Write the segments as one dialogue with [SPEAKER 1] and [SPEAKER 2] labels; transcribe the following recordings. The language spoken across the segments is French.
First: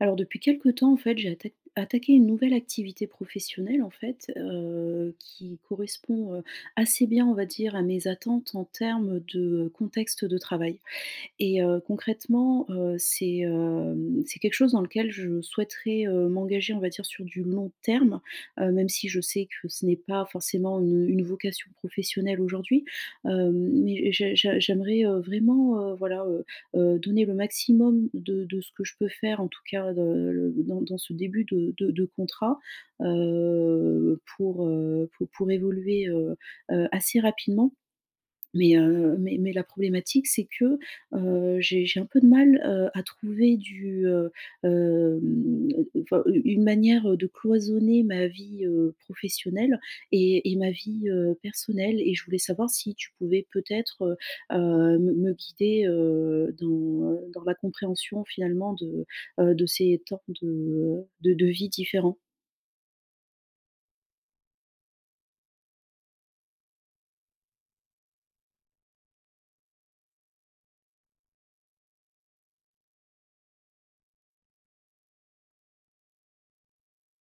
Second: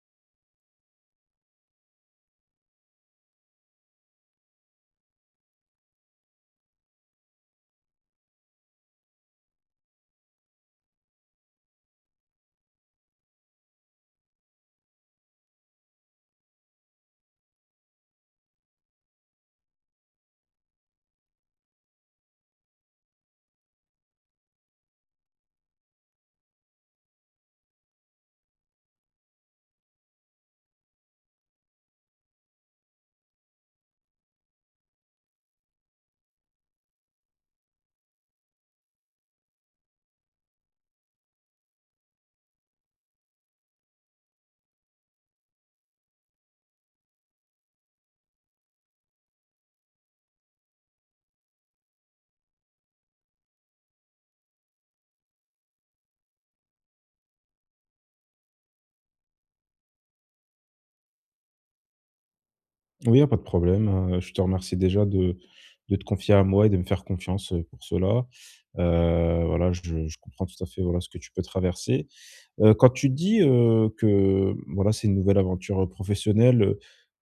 [SPEAKER 1] Alors depuis quelques temps, en fait, j'ai atta attaqué une nouvelle activité professionnelle en fait, heu, qui correspond, heu, assez bien, on va dire, à mes attentes en termes de contexte de travail. Et heu, concrètement, heu, c'est, hem, c'est quelque chose dans lequel je souhaiterais, heu, m'engager, on va dire, sur du long terme, heu, même si je sais que ce n'est pas forcément une une vocation professionnelle aujourd'hui. Heu, mais j'ai j'ai j'aimerais, heu, vraiment, heu, voilà, heu, heu, donner le maximum de de ce que je peux faire, en tout cas, de le dans dans ce début de de de contrat, heu, pour, heu, pou pour évoluer heu, heu assez rapidement mais, heu, mais mais la problématique, c'est que, heu, j'ai j'ai un peu de mal, heu, à trouver du, heu, hem enfin, une une manière, heu, de cloisonner ma vie, heu, professionnelle et et ma vie, heu, personnelle et je voulais savoir si tu pouvais peut-être, heu, heu me me guider, heu, dans dans la compréhension finalement de, heu, de ces temps de, heu, de de vies différents.
[SPEAKER 2] Oui, il y a pas de problème, heu, je te remercie déjà de de te confier à moi et de me faire confiance, heu, pour cela. Heu, voilà, je je comprends tout à fait, voilà ce que tu peux traverser. Heu, quand tu dis, heu, que, voilà, c'est une nouvelle aventure, heu, professionnelle, heu,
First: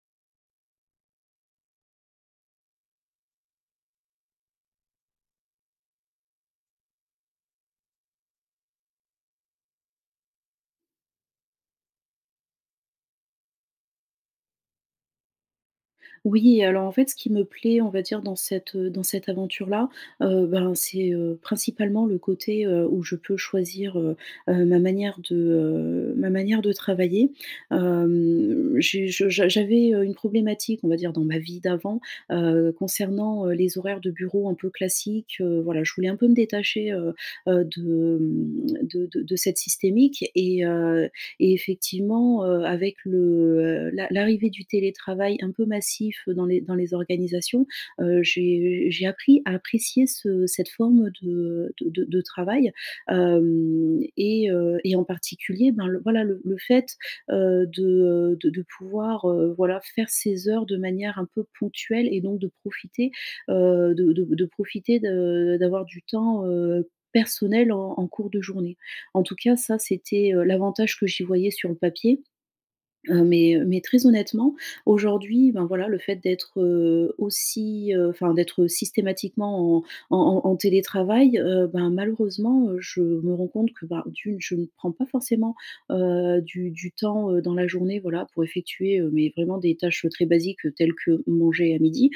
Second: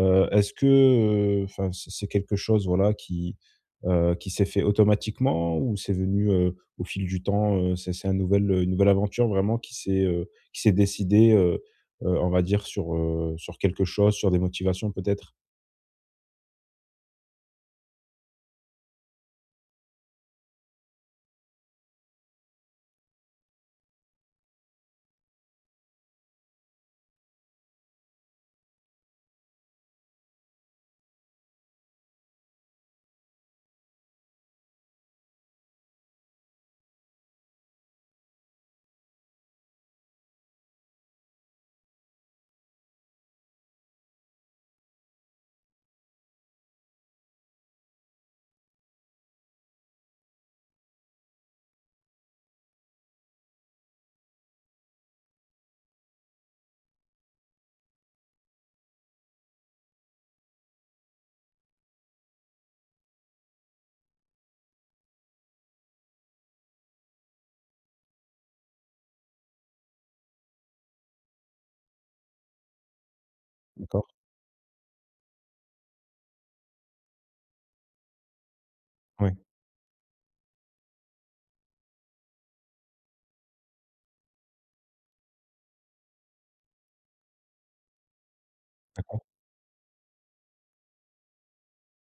[SPEAKER 2] heu, est-ce que, heu enfin c'est c'est quelque chose voilà qui, heu, qui s'est fait automatiquement ou c'est venu, heu, au fil du temps? Heu, c'est c'est un nouvel une nouvelle aventure vraiment qui s'est, heu, qui s'est décidée, heu, heu, on va dire sur, heu, sur quelque chose, sur des motivations peut-être?
[SPEAKER 1] Oui, alors en fait ce qui me plaît, on va dire, dans cette, heu, dans cette aventure-là, heu, ben, c'est, heu, principalement le côté, heu, où je peux choisir, heu, heu, ma manière de, heu ma manière de travailler. Hem, j'ai je j'a j'avais, heu, une problématique, on va dire, dans ma vie d'avant, heu, concernant, heu, les horaires de bureau un peu classiques. Heu, voilà, je voulais un peu me détacher, heu, heu, de, mmh, de de de cette systémique. Et heu et effectivement, heu, avec le l'a l'arrivée du télétravail un peu massif dans les dans les organisations, heu, j'ai j'ai appris à apprécier ce cette forme de de de travail. Hem et heu et en particulier, ben, le voilà, le le fait, heu, de, heu, de de pouvoir, heu, voilà faire ses heures de manière un peu ponctuelle et donc de profiter, heu, de de de profiter de d'avoir du temps, heu, personnel, en en cours de journée. En tout cas ça c'était, heu, l'avantage que j'y voyais sur le papier. Heu, mais, heu, mais très
[SPEAKER 2] D'accord.
[SPEAKER 1] honnêtement aujourd'hui, ben, voilà le fait d'être, heu, aussi enfin d'être
[SPEAKER 2] Oui.
[SPEAKER 1] systématiquement en en en en télétravail, heu, ben, malheureusement, heu, je me rends compte que, bah, d'une, je ne prends pas forcément, heu, du du temps, heu, dans la journée, voilà pour effectuer,
[SPEAKER 2] D'accord.
[SPEAKER 1] mais vraiment, des tâches, heu, très basiques, heu, telles que manger à midi.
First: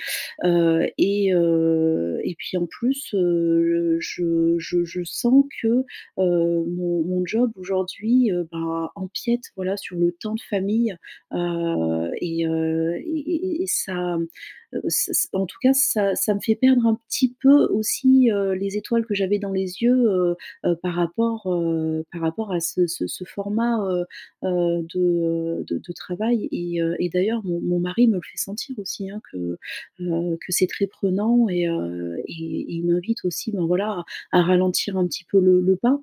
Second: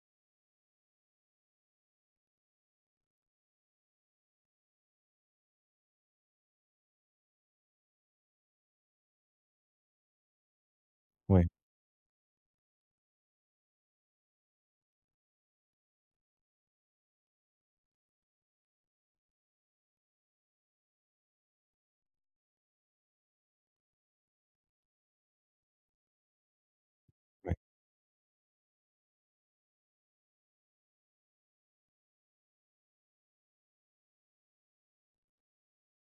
[SPEAKER 1] Heu et heu et puis en plus, heu, je je je sens que, heu, mon mon job aujourd'hui, heu, bah, empiète voilà sur le temps de famille,
[SPEAKER 2] Ouais.
[SPEAKER 1] heu et heu et et et et ça, heu, ç ç en tout cas ça ça me fait perdre un petit peu aussi, heu, les étoiles que j'avais dans les yeux, heu, heu par rapport, heu, par rapport à ce ce ce format, heu, heu, de, heu, de de travail. Et heu et d'ailleurs
[SPEAKER 2] Ouais.
[SPEAKER 1] mon mon mari me le fait sentir aussi, hein, que, heu, que c'est très prenant et heu et et il m'invite aussi, ben, voilà à à ralentir un petit peu le le pas.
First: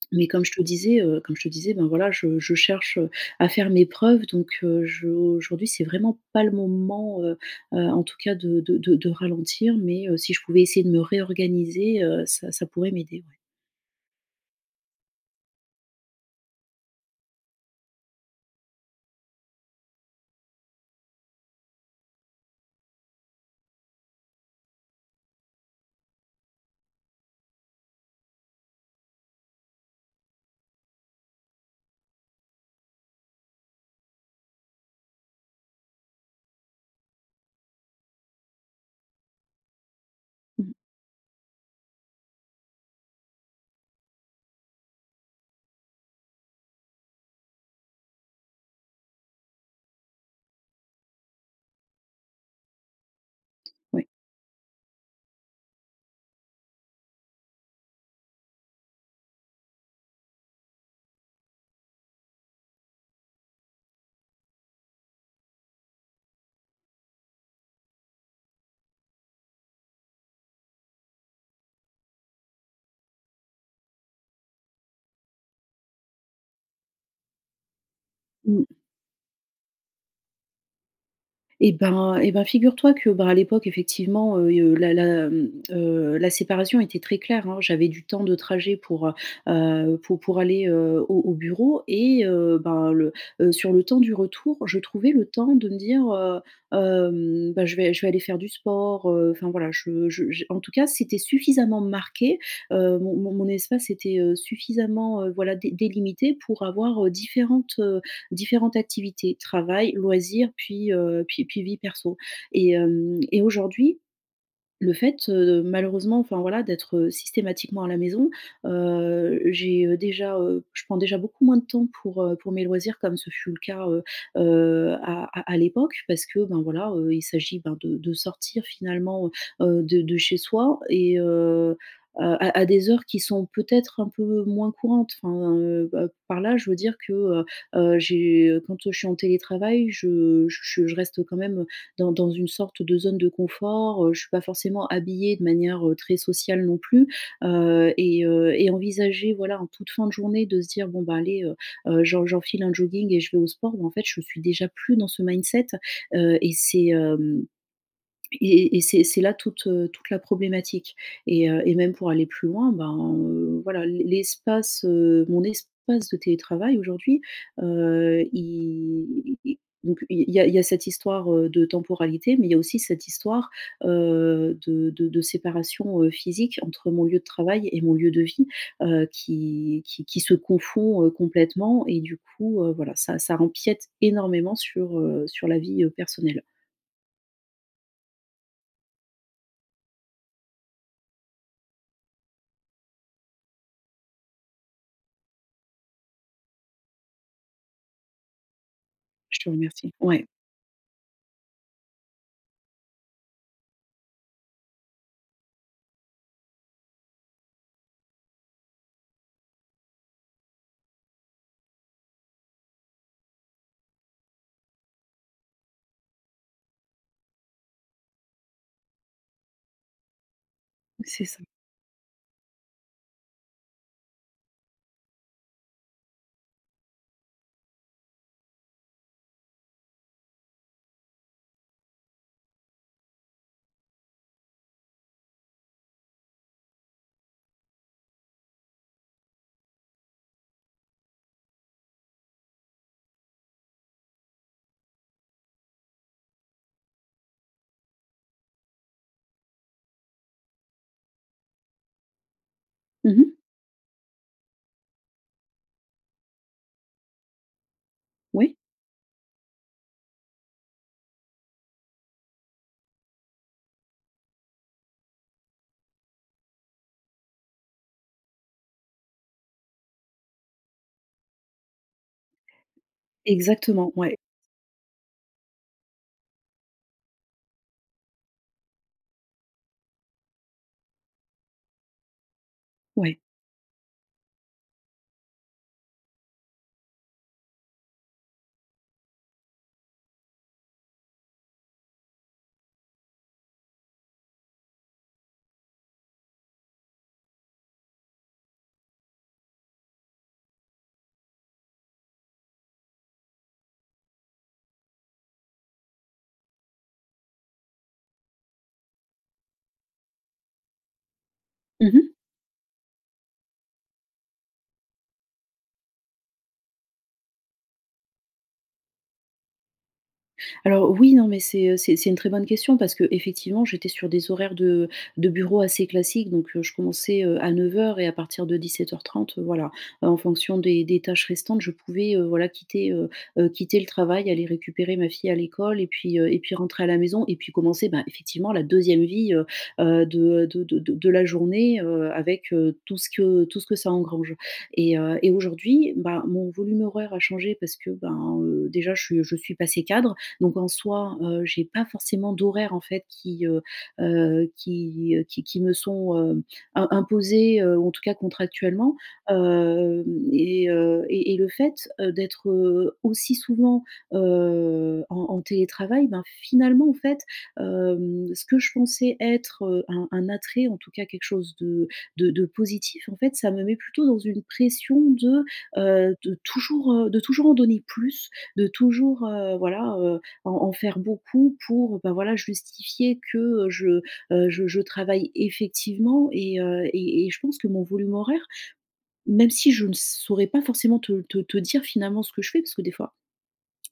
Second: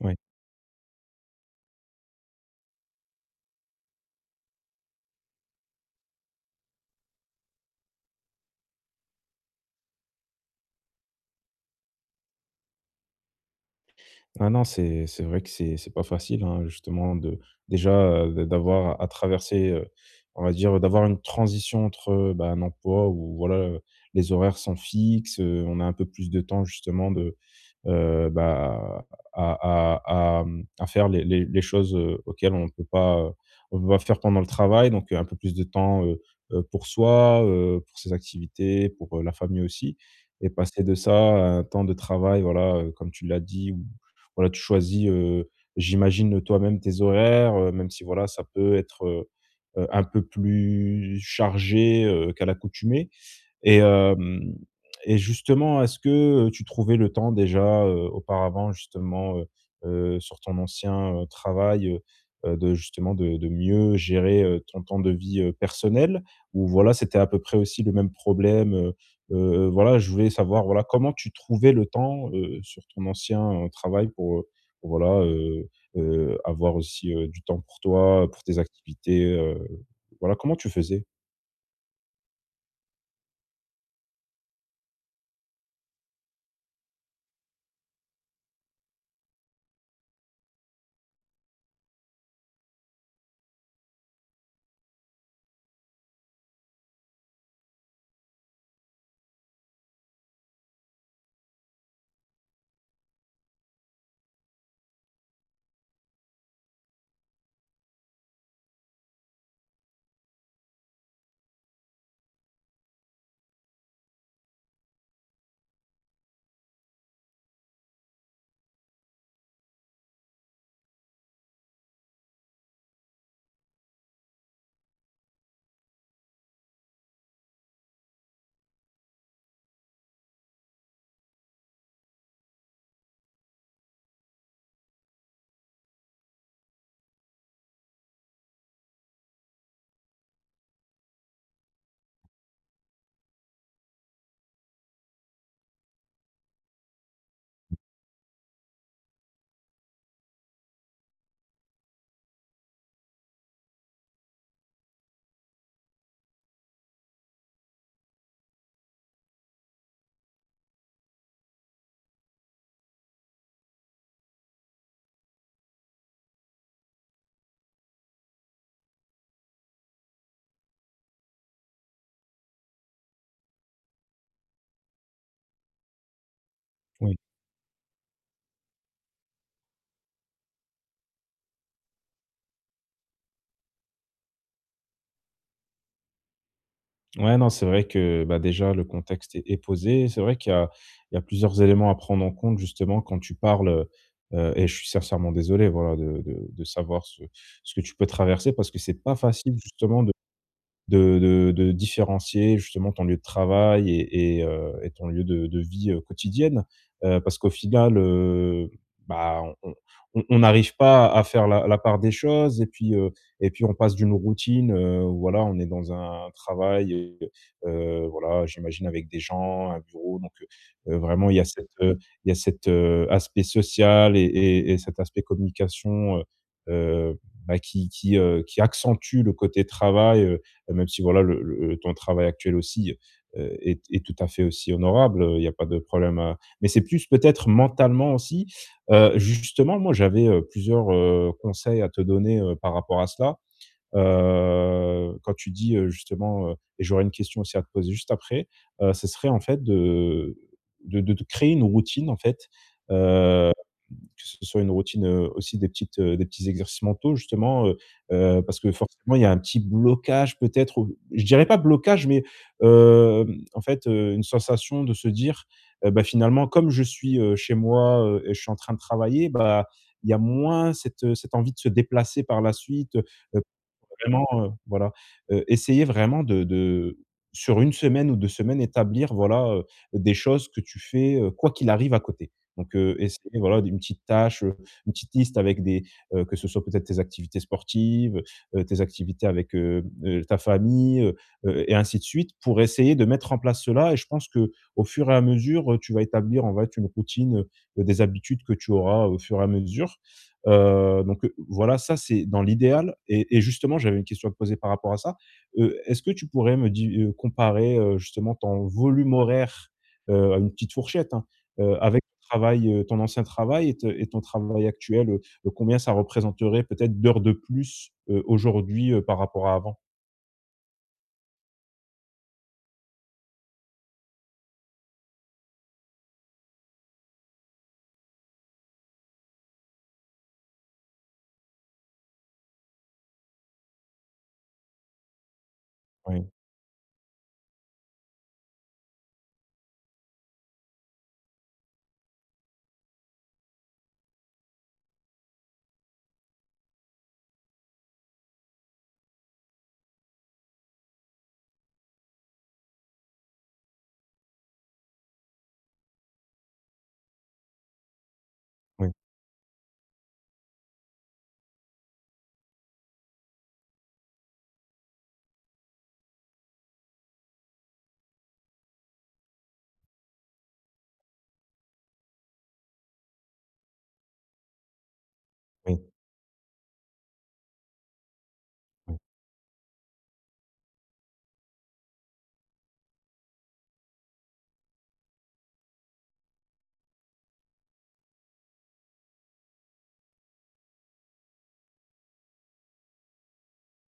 [SPEAKER 2] Ouais.
[SPEAKER 1] Mais comme je te disais, heu, comme je te disais ben voilà je je cherche à faire mes preuves donc, heu, je aujourd'hui c'est vraiment pas le moment, heu, heu, en tout cas de de de de ralentir, mais, heu, si je pouvais essayer de me réorganiser, heu, ça ça pourrait m'aider, ouais.
[SPEAKER 2] Ben non, c'est c'est vrai que c'est c'est pas facile hein justement de, déjà, heu, d d'avoir à traverser, heu on va dire d'avoir une transition entre, heu, bah, un emploi ou voilà, les horaires sont fixes, heu, on a un peu plus de temps, justement de, heu, bah, à à à, hem, à faire les les les choses, heu, auxquelles on peut pas, heu, on peut pas faire pendant le travail. Donc, heu, un peu plus de temps, heu, heu, pour soi, heu, pour ses activités, pour la famille aussi. Et
[SPEAKER 1] Mmh.
[SPEAKER 2] passer de ça à un temps de travail, voilà, heu, comme tu l'as dit ou voilà tu choisis, heu, j'imagine, heu, toi-même tes horaires, heu, même si, voilà, ça peut être, heu, heu, un peu plus chargé, heu, qu'à l'accoutumée. Et
[SPEAKER 1] Ouais.
[SPEAKER 2] hem et justement est-ce que tu trouvais le temps, déjà, heu, auparavant, justement, heu, heu, sur ton ancien, heu, travail, heu, heu de justement de de mieux gérer, heu, ton temps de vie, heu, personnelle? Ou voilà c'était à peu près aussi le même problème? Heu, heu heu, voilà, je voulais savoir, voilà, comment tu trouvais le temps, heu, sur ton ancien, heu, travail pour, heu, pour voilà, heu, heu, avoir aussi, heu, du temps pour toi, pour tes
[SPEAKER 1] Mmh.
[SPEAKER 2] activités, heu, voilà, comment tu faisais?
[SPEAKER 1] Et ben et ben figure-toi que, ben, à l'époque effectivement, heu et heu, la la, mmh, heu, la séparation était très claire, hein. J'avais du temps de trajet pour, heu, heu, pou pour aller, heu, au au bureau et heu, ben, le heu, sur le temps du retour, je trouvais le temps de me dire, heu, hem, bah, je vais je vais aller faire du sport, heu enfin voilà. Je je j'ai en tout cas c'était suffisamment marqué, heu, mon mon mon espace était, heu, suffisamment, heu, voilà dé délimité pour avoir, heu, différentes, heu, différentes activités, travail, loisirs puis, heu, puis puis vie perso. Et hem et aujourd'hui, le fait, heu, malheureusement, enfin voilà d'être systématiquement à la maison, heu, j'ai, heu, déjà, heu je prends déjà beaucoup moins de temps pour, heu, pour mes loisirs comme ce fut le cas, heu, heu, à à à l'époque. Parce que, ben, voilà, heu, il s'agit ben de de sortir finalement, heu, de de chez soi et heu, à à des heures qui sont peut-être un peu moins courantes. Enfin heu, heu, par là, je veux dire que, heu, heu, j'ai quand, heu, je suis en télétravail je je je reste quand même, dans dans une sorte de zone de confort. Heu, j'suis pas forcément habillée de manière, heu, très sociale non plus, heu et heu et envisager voilà en toute fin de journée de se dire: «Bon bah allez, heu, heu, j'en j'enfile un jogging et je vais au sport», ben, en fait je suis déjà plus dans ce mindset, heu, et c'est, hem, et et c'est c'est là toute, heu, toute la problématique. Et heu et même pour aller plus loin, ben, heu, voilà, l'e l'espace, heu mon espace de télétravail aujourd'hui, heu, i i i donc il y a il y a cette histoire, heu, de temporalité. Mais il y a aussi cette histoire, heu, de de de séparation, heu, physique entre mon
[SPEAKER 2] Oui.
[SPEAKER 1] lieu de travail et mon lieu de vie, heu, qui qui qui se confond, heu, complètement. Et du coup, heu, voilà ça ça empiète énormément sur, heu, sur la vie, heu, personnelle.
[SPEAKER 2] Ouais, non, c'est vrai que, bah, déjà, le contexte est posé. C'est vrai qu'il y a il y a plusieurs éléments à prendre en compte, justement, quand tu parles, heu heu et je suis sincèrement désolé voilà de de de savoir ce ce que tu peux traverser, parce que c'est pas
[SPEAKER 1] Je te
[SPEAKER 2] facile,
[SPEAKER 1] remercie.
[SPEAKER 2] justement, de
[SPEAKER 1] Ouais.
[SPEAKER 2] de de de différencier, justement, ton lieu de travail et et, heu et ton lieu de de vie, heu, quotidienne. Heu, parce qu'au final, heu, ben, on on on arrive pas à faire la la part des choses. Et puis, heu, et puis, on passe d'une routine, heu, où, voilà, on est dans un travail et, heu, voilà, j'imagine, avec des gens, un bureau. Donc, heu heu,
[SPEAKER 1] C'est
[SPEAKER 2] vraiment, il y
[SPEAKER 1] ça.
[SPEAKER 2] a cet, heu, il y a cet, heu, aspect social et et et cet aspect communication, heu heu, bah, qui qui, heu, qui accentue le côté travail, heu même si, voilà, le le temps de travail actuel aussi, heu, est est tout à fait aussi honorable. Heu, il y a pas de problème, heu mais c'est plus peut-être mentalement aussi. Heu, justement, moi, j'avais, heu, plusieurs, heu, conseils à te donner, heu, par rapport à cela. Heu, quand tu dis, heu, justement, heu et j'aurais une question aussi à te poser juste après. Heu, ce serait, en fait, de de de te créer une routine, en fait,
[SPEAKER 1] Mmh mh.
[SPEAKER 2] heu que ce soit une routine, heu, aussi des petites, heu, des petits exercices mentaux, justement. Heu heu,
[SPEAKER 1] Oui.
[SPEAKER 2] parce que forcément, il y a un petit blocage, peut-être, ou je dirais pas blocage, mais, heu, en fait, heu, une sensation de se dire: «Heu, ben, finalement, comme je suis, heu, chez moi, heu, et je suis en train de travailler», bah, il y a moins cette, heu, cette envie de se déplacer par la suite, heu heu,
[SPEAKER 1] Exactement, ouais.
[SPEAKER 2] vraiment, heu voilà. Heu, essayer vraiment de de sur 1 semaine ou 2 semaines, établir, voilà, heu, des choses que tu fais, heu, quoi qu'il arrive à côté. Donc, heu,
[SPEAKER 1] Ouais.
[SPEAKER 2] essaie, voilà, des une petite tâche, heu, une petite liste, avec des, heu, que ce soit peut-être tes activités sportives, heu, tes activités avec, heu heu, ta famille, heu heu, et ainsi de suite, pour essayer de mettre en place cela. Et je pense qu'au fur et à mesure, heu, tu vas établir, en fait, une routine, heu heu, des habitudes que tu auras au fur et à mesure. Heu, donc, heu, voilà, ça, c'est dans l'idéal. Et et justement, j'avais une question à te poser par rapport à ça: heu, est-ce que tu pourrais me di heu, comparer, heu, justement ton volume horaire heu à une petite fourchette, hein, heu,
[SPEAKER 1] Mmh
[SPEAKER 2] avec
[SPEAKER 1] mh.
[SPEAKER 2] ton travail, heu, ton ancien travail et t et ton travail actuel? Heu heu, combien ça représenterait, peut-être, d'heures de plus, heu, aujourd'hui, heu, par rapport à avant?
[SPEAKER 1] Alors, oui. Non, mais c'est, heu, c'est c'est une très bonne question, parce que effectivement, j'étais sur des horaires de de bureau assez classiques. Donc, heu, je commençais, heu, à 09:00 et à partir de 17:30 heu, voilà, en fonction des des tâches restantes, je pouvais, heu, voilà, quitter ,heu, heu, quitter le travail, aller récupérer ma fille à l'école et puis,
[SPEAKER 2] Oui.
[SPEAKER 1] heu et puis rentrer à la maison. Et puis commencer, ben, effectivement, la 2ème vie, heu heu, de, heu de de de de la journée, heu, avec, heu, tout ce que tout ce que ça engrange. Et heu, et aujourd'hui, ben, mon volume horaire a changé, parce que, ben, heu, déjà je suis, heu, je suis passée cadre. Donc, en soi, heu, j'ai pas forcément d'horaires en fait qui, heu heu, qui, heu, qui qui me sont, heu, im imposés, heu, en tout cas
[SPEAKER 2] Oui.
[SPEAKER 1] contractuellement. Hem, et, heu et et le fait, heu, d'être, heu, aussi souvent, heu, en en télétravail, ben, finalement, en fait, hem, ce que je pensais être heu, un un attrait, en tout cas quelque chose de de de positif, en fait, ça me met plutôt dans une pression de
[SPEAKER 2] Oui.
[SPEAKER 1] heu, de toujours, heu de toujours en donner plus, de
[SPEAKER 2] Mmh.
[SPEAKER 1] toujours, heu, voilà, heu, en en faire beaucoup, pour, bah, voilà, justifier que, heu, je heu, je je travaille effectivement. Et, heu et et je pense que mon volume horaire même si je ne saurais pas forcément te te te dire finalement ce que je fais. Parce que des fois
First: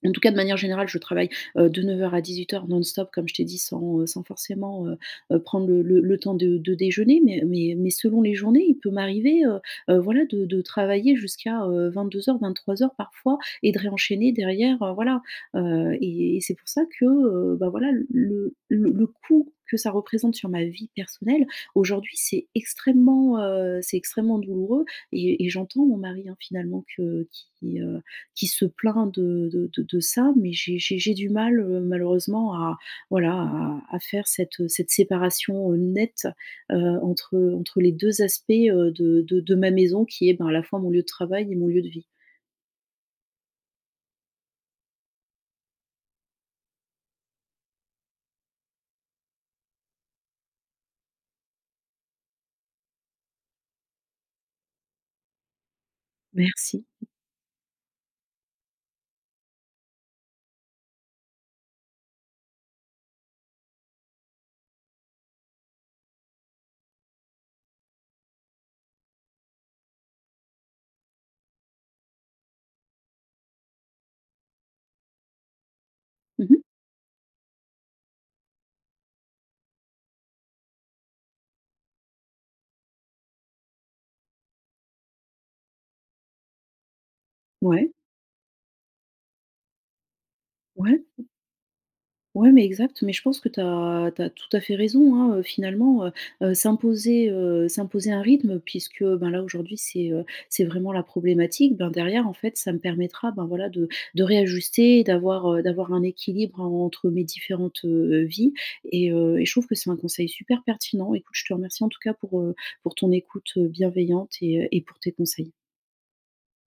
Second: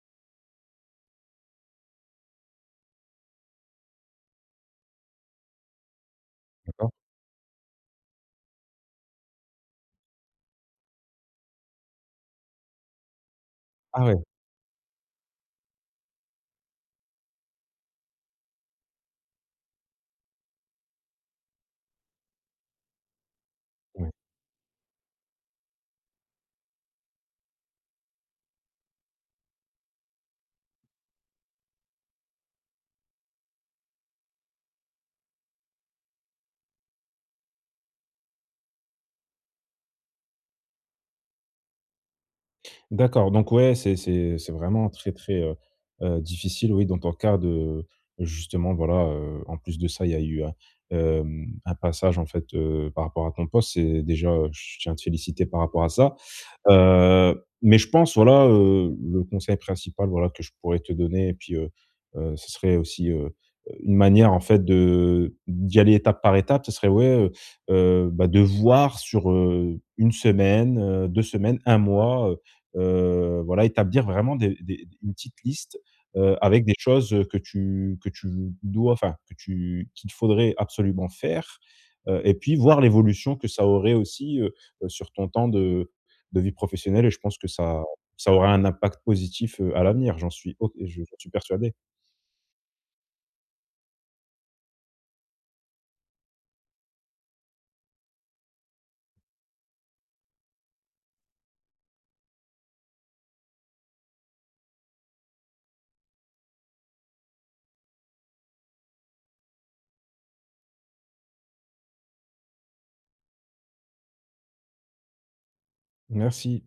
[SPEAKER 1] en tout cas, de manière générale, je travaille, heu, de 09:00 à 18:00, non-stop, comme je t'ai dit, sans, heu sans forcément, heu heu, prendre le le le temps de de
[SPEAKER 2] D'accord.
[SPEAKER 1] déjeuner. Mais, heu mais mais selon les journées, il peut m'arriver, heu heu, voilà, de de travailler jusqu'à, heu, 22:00, 23:00, parfois, et de
[SPEAKER 2] Ah ouais!
[SPEAKER 1] réenchaîner derrière, heu, voilà. Heu, et et c'est pour ça que, heu, bah, voilà, le le le coût que ça représente sur ma vie personnelle, aujourd'hui, c'est extrêmement, heu c'est
[SPEAKER 2] Oui.
[SPEAKER 1] extrêmement douloureux. Et et j'entends mon mari, hein finalement, que qui, heu, qui se plaint de de de de ça. Mais j'ai j'ai j'ai du mal, heu, malheureusement, à, voilà, à à faire cette, heu cette séparation, heu, nette, heu, entre, heu entre les 2 aspects, heu, de de de ma maison, qui est, ben, à la fois mon lieu de travail et mon lieu de vie.
[SPEAKER 2] D'accord. Donc ouais, c'est c'est c'est vraiment très très, heu heu, difficile, oui dans ton cas de, justement, voilà heu en plus de ça, il y a eu un, hem, un passage en fait, heu par rapport à ton poste et déjà, heu, je tiens à te féliciter par rapport à ça.
[SPEAKER 1] Merci. [unintelligible]
[SPEAKER 2] Heu mais je pense, voilà, heu, le conseil principal, voilà, que je pourrais te donner et puis, heu heu, ce serait aussi heu une manière en fait, de d'y aller étape par étape, ce serait ouais, heu heu, bah de voir sur, heu, 1 semaine, heu 2 semaines, 1 mois, heu heu, voilà. Établir vraiment des des des une petite liste, heu,
[SPEAKER 1] Mmh mh.
[SPEAKER 2] avec des choses, heu, que tu que tu dois enfin, que tu qu'il faudrait absolument faire, heu, et puis voir l'évolution que ça aurait aussi, heu heu, sur ton temps de de vie professionnelle. Et je pense que ça
[SPEAKER 1] Ouais.
[SPEAKER 2] ça aura un impact positif, heu, à l'avenir, j'en suis ob et je
[SPEAKER 1] Ouais.
[SPEAKER 2] j'en suis persuadé.
[SPEAKER 1] Ouais, mais exact. Mais je pense que tu as tu as tout à fait raison, hein heu, finalement. Heu heu, s'imposer, heu s'imposer un rythme, puisque ben là aujourd'hui c'est, heu, c'est vraiment la problématique, ben derrière, en fait, ça me permettra ben voilà de de réajuster, d'avoir, heu, d'avoir un équilibre en entre mes différentes, heu, vies. Et heu et je trouve que c'est un conseil super pertinent. Écoute je te remercie, en tout cas, pour, heu, pour ton écoute, heu, bienveillante et, heu, et pour tes conseils.
[SPEAKER 2] Merci!